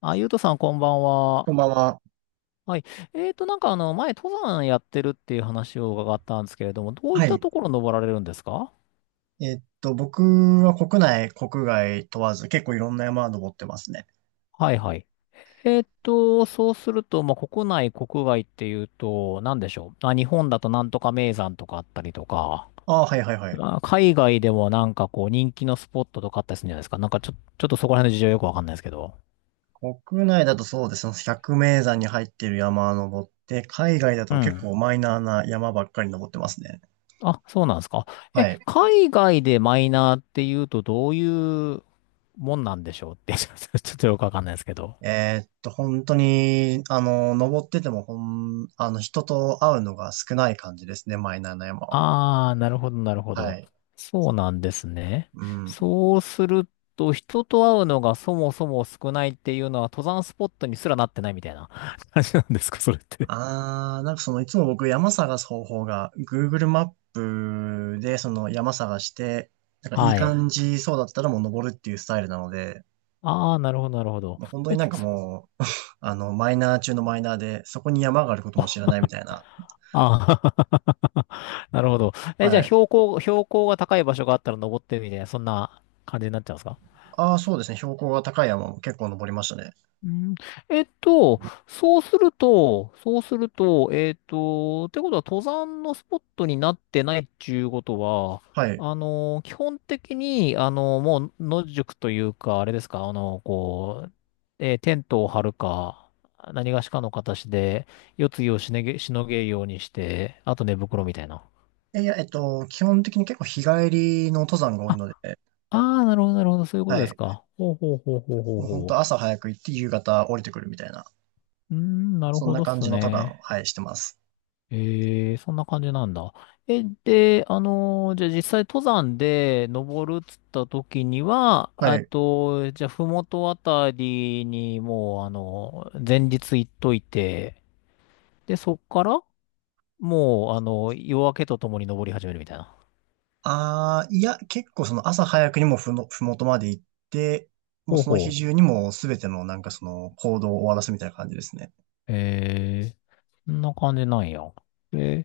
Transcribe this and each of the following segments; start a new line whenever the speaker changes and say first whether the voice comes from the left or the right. left: あ、ゆうとさん、こんばん
right: こ
left: は。
right: んばんは。
left: はい。前、登山やってるっていう話を伺ったんですけれども、どういっ
right: は
left: た
right: い。
left: ところ登られるんですか？
right: 僕は国内、国外問わず結構いろんな山登ってますね。
left: はいはい。そうすると、まあ、国内、国外っていうと、なんでしょう。あ、日本だとなんとか名山とかあったりとか、
right: ああ、はいはいはい。
left: あ、海外でもなんかこう、人気のスポットとかあったりするんじゃないですか。なんか、ちょっとそこら辺の事情よくわかんないですけど。
right: 国内だとそうですね。百名山に入ってる山登って、海外だ
left: う
right: と結
left: ん。
right: 構マイナーな山ばっかり登ってますね。
left: あ、そうなんですか。
right: は
left: え、
right: い。
left: 海外でマイナーっていうとどういうもんなんでしょうって ちょっとよくわかんないですけど。
right: えっと、本当に、登ってても、ほん、あの、人と会うのが少ない感じですね、マイナーな山は。
left: ああ、なるほど、なるほ
right: は
left: ど。
right: い。
left: そうなんですね。
right: うん。
left: そうすると、人と会うのがそもそも少ないっていうのは登山スポットにすらなってないみたいな 感じなんですか、それって。
right: なんかそのいつも僕山探す方法が Google マップでその山探して、なんかいい
left: はい。
right: 感じそうだったらもう登るっていうスタイルなので、
left: ああ、なるほど、なるほど。
right: もう本当
left: え、
right: になんかもう、マイナー中のマイナーで、そこに山があることも知らな
left: あ、
right: いみたいな。
left: ああ なるほど。え、じゃ
right: は
left: あ
right: い。
left: 標高が高い場所があったら登ってるみたいな、そんな感じになっちゃうんですか？
right: ああ、そうですね。標高が高い山も結構登りましたね。
left: うん、えっと、そうすると、ってことは登山のスポットになってないっていうことは、
right: はい。
left: あの、基本的に、あの、もう野宿というか、あれですか、あの、こう、えーテントを張るか、何がしかの形で、夜露をしのげ、しのげるようにして、あと寝袋みたいな。
right: えいや、えっと、基本的に結構日帰りの登山が多い
left: あ、
right: ので、
left: ああなるほど、なるほど、そういうこ
right: は
left: とです
right: い。
left: か。ほうほうほうほうほう
right: もう本当
left: ほ
right: 朝
left: う。
right: 早く行って夕方降りてくるみたいな、
left: うーん、なる
right: そん
left: ほ
right: な
left: どっ
right: 感
left: す
right: じの登山を、
left: ね。
right: はい、してます。
left: ええ、そんな感じなんだ。え、で、じゃあ実際登山で登るっつった時には、
right: は
left: あ
right: い。
left: と、じゃあ、ふもとあたりにもう、あの、前日行っといて、で、そっから、もう、あの、夜明けとともに登り始めるみたいな。
right: ああ、いや、結構その朝早くにもふもとまで行って、もう
left: ほう
right: その日
left: ほ
right: 中にもすべてのなんかその行動を終わらすみたいな感じですね。
left: う。ええ、そんな感じなんや。え、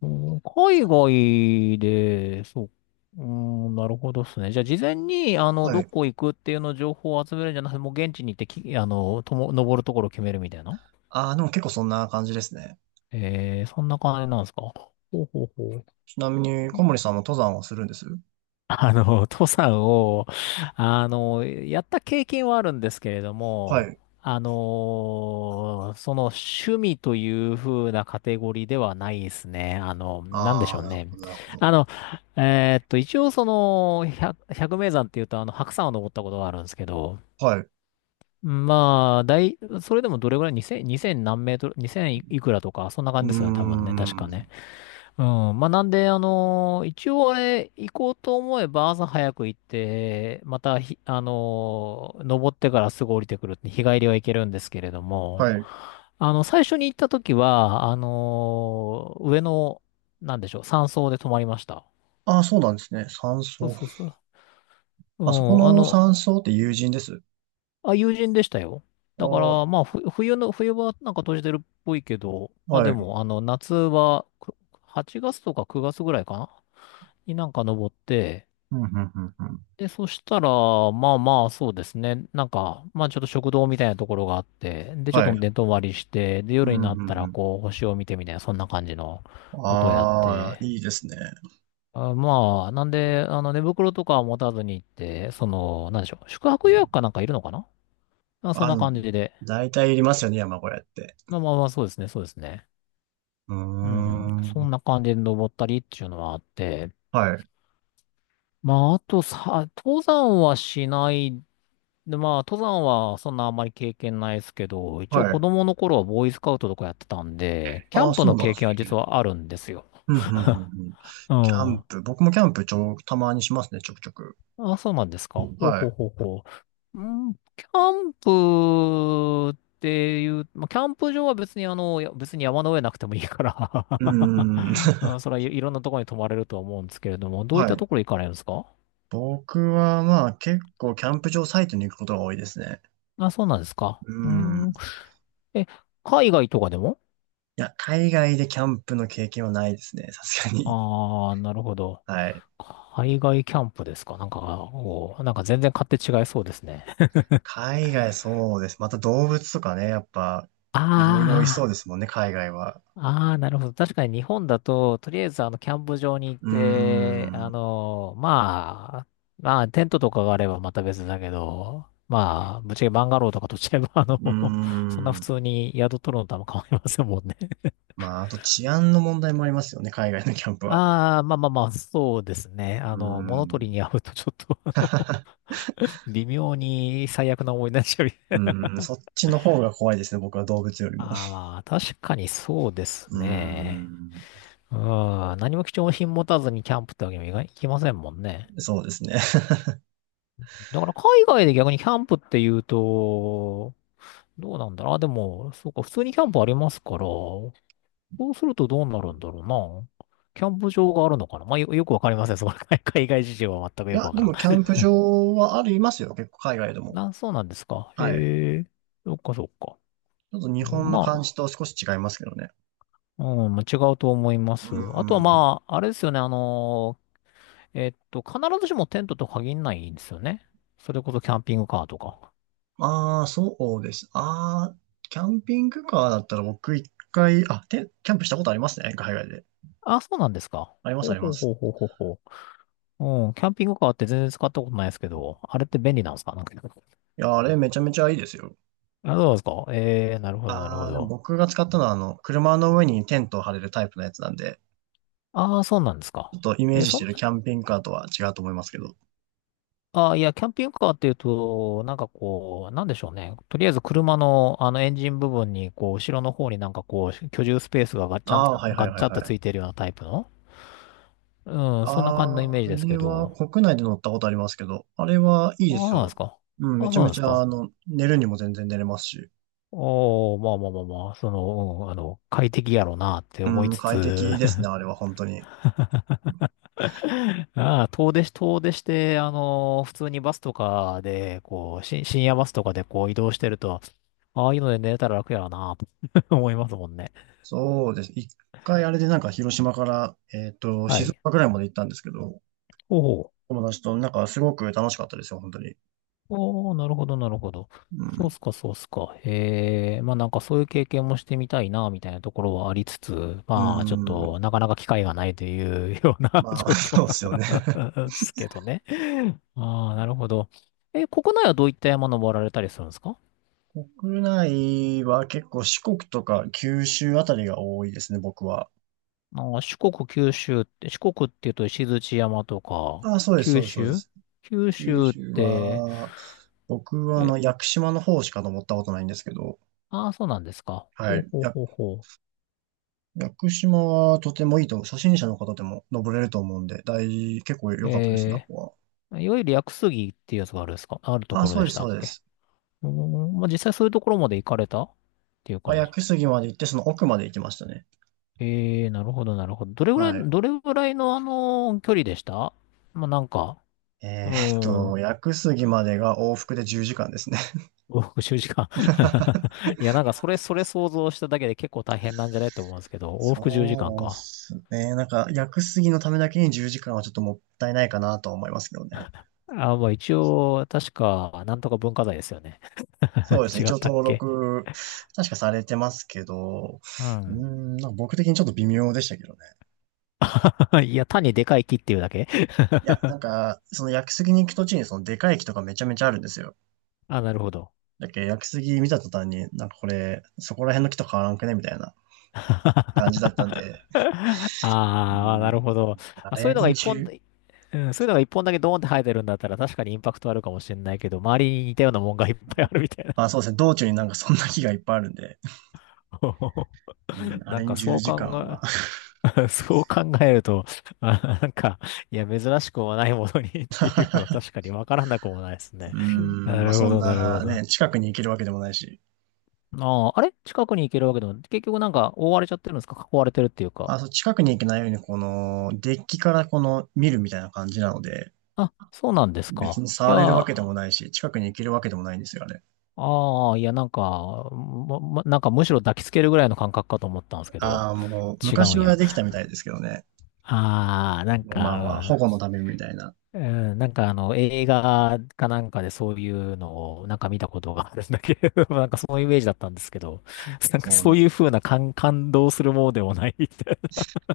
left: うん、海外で、そう、うん、なるほどですね。じゃあ、事前に、あの、
right: は
left: ど
right: い。
left: こ行くっていうの情報を集めるんじゃなくて、もう現地に行ってき、あの、とも、登るところを決めるみたいな。
right: ああ、でも結構そんな感じですね。
left: えー、そんな感じなんですか。ほうほうほう。
right: ちなみに小森さんも登山をするんです？
left: あの、登山を、あの、やった経験はあるんですけれど
right: は
left: も、
right: い。
left: あの、その趣味という風なカテゴリーではないですね。あの、なんでし
right: あ
left: ょ
right: あ、
left: う
right: なる
left: ね。
right: ほど、なるほど。
left: あの、一応その、百名山っていうと、あの、白山を登ったことがあるんですけど、
right: はい。う
left: まあ、大、それでもどれぐらい、2000何メートル、2000いくらとか、そんな
right: ー
left: 感じですよね、多分ね、確か
right: ん。
left: ね。うん。まあ、なんで、一応あれ、行こうと思えば朝早く行って、またひ、あのー登ってからすぐ降りてくるって日帰りは行けるんですけれども、
right: はい。
left: あの、最初に行った時は、あのー上の、なんでしょう、山荘で泊まりました。
right: ああ、そうなんですね。山
left: そう
right: 荘。
left: そうそう。う
right: あそこ
left: ん、あ
right: の
left: の、
right: 山荘って友人です？
left: あ、友人でしたよ。だか
right: ああ、
left: ら、まあ、ふ冬の、冬はなんか閉じてるっぽいけど、まあ
right: は
left: で
right: い。
left: も、あの、夏はく8月とか9月ぐらいかなになんか登って、
right: うん、うん、うん、うん。
left: で、そしたら、まあまあ、そうですね。なんか、まあちょっと食堂みたいなところがあって、で、ちょっ
right: は
left: と
right: い。
left: 寝泊まりして、で、
right: うん、
left: 夜になった
right: う
left: ら、
right: ん、
left: こう、星を見てみたいな、そんな感じの
right: うん。
left: ことをやっ
right: ああ、
left: て、
right: いいですね。
left: あ、まあ、なんで、あの、寝袋とかは持たずに行って、その、なんでしょう、宿泊予約かなんかいるのかな？まあ、そん
right: あ、
left: な感じで。
right: 大体いりますよね、山小屋って。
left: まあまあまあ、そうですね、そうですね。
right: うー
left: うん。そ
right: ん。
left: んな感じで登ったりっていうのはあって、
right: はい。
left: まあ、あとさ、登山はしないで、まあ、登山はそんなあんまり経験ないですけど、一応
right: は
left: 子
right: い。
left: 供の頃はボーイスカウトとかやってたんで、キャ
right: ああ、
left: ンプ
right: そ
left: の
right: うなんで
left: 経
right: す
left: 験は実
right: ね。
left: はあるんですよ。
right: うん、うん、うん、うん。
left: う
right: キャン
left: ん。
right: プ。僕もキャンプたまにしますね、ちょくちょく。
left: あ、そうなんですか。ほう
right: は
left: ほう
right: い。
left: ほうほう。うん、キャンプっていう、まあ、キャンプ場は別にあの、いや別に山の上なくてもいいか
right: うーん。
left: ら うん、それはい、いろんなところに泊まれるとは思うんですけれども、どういっ
right: は
left: たと
right: い。
left: ころ行かれるんですか？
right: 僕はまあ結構キャンプ場サイトに行くことが多いですね。
left: あ、そうなんですか。
right: う
left: う
right: ん。い
left: ん。え、海外とかでも？
right: や、海外でキャンプの経験はないですね、さすがに。
left: ああー、なるほど。
right: はい。
left: 海外キャンプですかなんか、おーなんか全然勝手違いそうですね。
right: 海外そうです。また動物とかね、やっぱ、いろいろいそう
left: あ
right: ですもんね、海外は。
left: あ、ああ、なるほど。確かに日本だと、とりあえずあの、キャンプ場に行っ
right: うー
left: て、あ
right: ん。
left: の、まあ、まあ、テントとかがあればまた別だけど、まあ、ぶっちゃけバンガローとかとっちゃえば、あの、
right: うー
left: そんな普
right: ん。
left: 通に宿取るのとあんま変わりませんもんね。
right: まあ、あと治安の問題もありますよね、海外のキャンプは。
left: ああ、まあまあまあ、そうですね。
right: うー
left: あの、物取り
right: ん。
left: に会うとちょっと、あの、微妙に最悪な思い出しちゃう。
right: うーん、そっちの方が怖いですね、僕は動物よりも。
left: ああ、まあ、確かにそうです
right: うー
left: ね。
right: ん。
left: うん、何も貴重品持たずにキャンプってわけにもいかいきませんもんね。
right: そうですね。
left: だから海外で逆にキャンプって言うと、どうなんだろう。あ、でも、そうか、普通にキャンプありますから、そうするとどうなるんだろうな。キャンプ場があるのかな？まあ、よくわかりません。その海 海外事情は全く
right: い
left: よく
right: や、
left: わか
right: で
left: らん。
right: もキャンプ場はありますよ、結構海外でも。
left: な、そうなんですか。
right: はい。
left: へえ、そっかそっか。
right: ちょっと日本の
left: ま
right: 感
left: あ、
right: じと少し違いますけどね。
left: うん、まあ違うと思いま
right: う
left: す。あとは
right: ーん。
left: まあ、あれですよね、あの必ずしもテントと限らないんですよね。それこそキャンピングカーとか。
right: ああ、そうです。ああ、キャンピングカーだったら僕一回、キャンプしたことありますね、海外で。
left: あ、そうなんですか。
right: あります、
left: ほ
right: あ
left: う
right: りま
left: ほう
right: す。
left: ほうほうほうほう。うん、キャンピングカーって全然使ったことないですけど、あれって便利なんですかなんか。
right: いや、あれめちゃめちゃいいですよ。
left: あ、そうなんですか。えー、なるほど、なるほ
right: ああ、でも
left: ど。
right: 僕が使ったのは、あの、車の上にテントを張れるタイプのやつなんで、
left: ああ、そうなんですか。
right: ちょっとイメー
left: え、
right: ジし
left: そ
right: て
left: ん、
right: るキャンピングカーとは違うと思いますけど。
left: ああ、いや、キャンピングカーっていうと、なんかこう、なんでしょうね。とりあえず車の、あの、エンジン部分に、こう、後ろの方になんかこう、居住スペースが
right: ああ、はいはい
left: ガッ
right: はい
left: チャンと
right: は
left: つい
right: い。
left: てるようなタイプの、うん、そんな感じのイメ
right: あ
left: ージですけ
right: れは
left: ど、
right: 国内で乗ったことありますけど、あれはいい
left: あ
right: で
left: あ、そう
right: す
left: なんです
right: よ。
left: か。
right: うん、
left: あ
right: め
left: あ、
right: ち
left: そ
right: ゃ
left: うな
right: め
left: んで
right: ち
left: す
right: ゃ、
left: か。
right: 寝るにも全然寝れますし、
left: おおまあまあまあまあ、その、うん、あの、快適やろうなって
right: う
left: 思い
right: ん、
left: つ
right: 快
left: つ、
right: 適 ですね、あれは本当に。
left: ああ、遠出して、あの、普通にバスとかで、深夜バスとかでこう移動してると、ああいうので寝れたら楽やろうなと 思いますもんね。
right: そうです。一回あれでなんか広島から、
left: は
right: 静
left: い。
right: 岡ぐらいまで行ったんですけど、
left: おお。
right: 友達となんかすごく楽しかったですよ、本当に。
left: おー、なるほど、なるほど。
right: う
left: そうっ
right: ん、
left: すか、そうっすか。へえ、まあなんかそういう経験もしてみたいな、みたいなところはありつつ、
right: う
left: まあちょっと
right: ん、
left: なかなか機会がないというような
right: まあ、
left: 状況
right: そうですよね。
left: なんですけどね。ああ、なるほど。え、国内はどういった山登られたりするんですか？
right: 国内は結構四国とか九州あたりが多いですね、僕は。
left: あー四国、九州って、四国っていうと石鎚山とか、
right: あ、そうです、そう
left: 九
right: です、そうで
left: 州
right: す。
left: 九
right: 九
left: 州っ
right: 州
left: て、
right: は、僕はあ
left: え、
right: の、屋久島の方しか登ったことないんですけど、
left: ああ、そうなんですか。
right: は
left: ほう
right: い。
left: ほうほうほう。
right: 屋久島はとてもいいと、初心者の方でも登れると思うんで、結構良かったですね、
left: えー
right: ここ
left: いわゆる屋久杉っていうやつがあるですかあると
right: は。あ、
left: ころ
right: そう
left: で
right: で
left: し
right: す、
left: た
right: そ
left: っ
right: うで
left: け？
right: す。
left: うーん、まあ、実際そういうところまで行かれたっていう
right: まあ、
left: 感
right: 屋
left: じ。
right: 久杉まで行って、その奥まで行きましたね。
left: ええー、なるほど、なるほど。どれぐらい、
right: はい。
left: どれぐらいのあの、距離でした？まあ、なんか、うーん、
right: 屋久杉までが往復で10時間ですね。
left: 5、6 10時間？ いや、なんかそれ、想像しただけで結構大変なんじゃないと思うんですけど、往復10時間
right: そ
left: か
right: うっ
left: んか。
right: すね。なんか、屋久杉のためだけに10時間はちょっともったいないかなとは思いますけどね。
left: あ、まあ一応、確か、なんとか文化財ですよね。
right: そう ですね。
left: 違
right: 一
left: っ
right: 応
left: たっ
right: 登
left: け？
right: 録、確かされてますけど、
left: う
right: うー
left: ん。
right: ん、なんか僕的にちょっと微妙でしたけどね。
left: いや、単にでかい木っていうだけ？
right: いや、なんか、その屋久杉に行く途中にそのでかい木とかめちゃめちゃあるんですよ。
left: あ、なるほど。
right: だっけど屋久杉見た途端に、なんかこれ、そこら辺の木と変わらんくねみたいな感じだったんで、
left: あ
right: う
left: あー、な
right: ん、
left: るほど。ま
right: あ
left: あ、そうい
right: れ
left: うのが
right: に
left: 一本
right: 10、
left: で、うん、そういうのが一本だけドーンって生えてるんだったら確かにインパクトあるかもしれないけど、周りに似たようなもんがいっぱいあるみたいな。
right: あ、そうですね。道中になんかそんな木がいっぱいあるんで、うん、あ
left: な
right: れ
left: んか
right: に10
left: そう
right: 時
left: 考
right: 間は、
left: え、そう考えると、まあ、なんか、いや、珍しくもないものに っていうのは確かにわからなくもないですね。
right: うー
left: な
right: ん、まあ、
left: る
right: そ
left: ほ
right: ん
left: ど、なるほ
right: な
left: ど。あ
right: ね、近くに行けるわけでもないし、
left: あ、あれ近くに行けるわけでも、結局なんか覆われちゃってるんですか囲われてるっていう
right: あ、
left: か。
right: そう、近くに行けないように、この、デッキからこの、見るみたいな感じなので、
left: あ、そうなんです
right: 別
left: か。
right: に
left: い
right: 触れるわ
left: や、
right: けでもないし、近くに行けるわけでもないんですよ、あれ。
left: ああ、いや、なんか、まなんかむしろ抱きつけるぐらいの感覚かと思ったんですけど、
right: ああ、もう、
left: 違う
right: 昔
left: ん
right: は
left: や。
right: できたみたいですけどね。
left: ああ、なん
right: まあまあ、保
left: か、
right: 護のためみたいな。
left: うん、うんなんかあの、映画かなんかでそういうのをなんか見たことがあるんだけど、なんかそのイメージだったんですけど、なんか
right: そう
left: そう
right: ね。
left: いう風な感動するものでもないみたい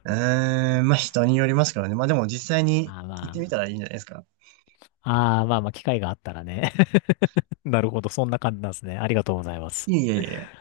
right: うーん、まあ人によりますからね。まあでも実際に
left: な。あー
right: 行ってみ
left: ま
right: たらいいんじゃないですか。
left: あ、ああ、まあまあ、機会があったらね。なるほど、そんな感じなんですね。ありがとうございます。
right: いえいえいえ。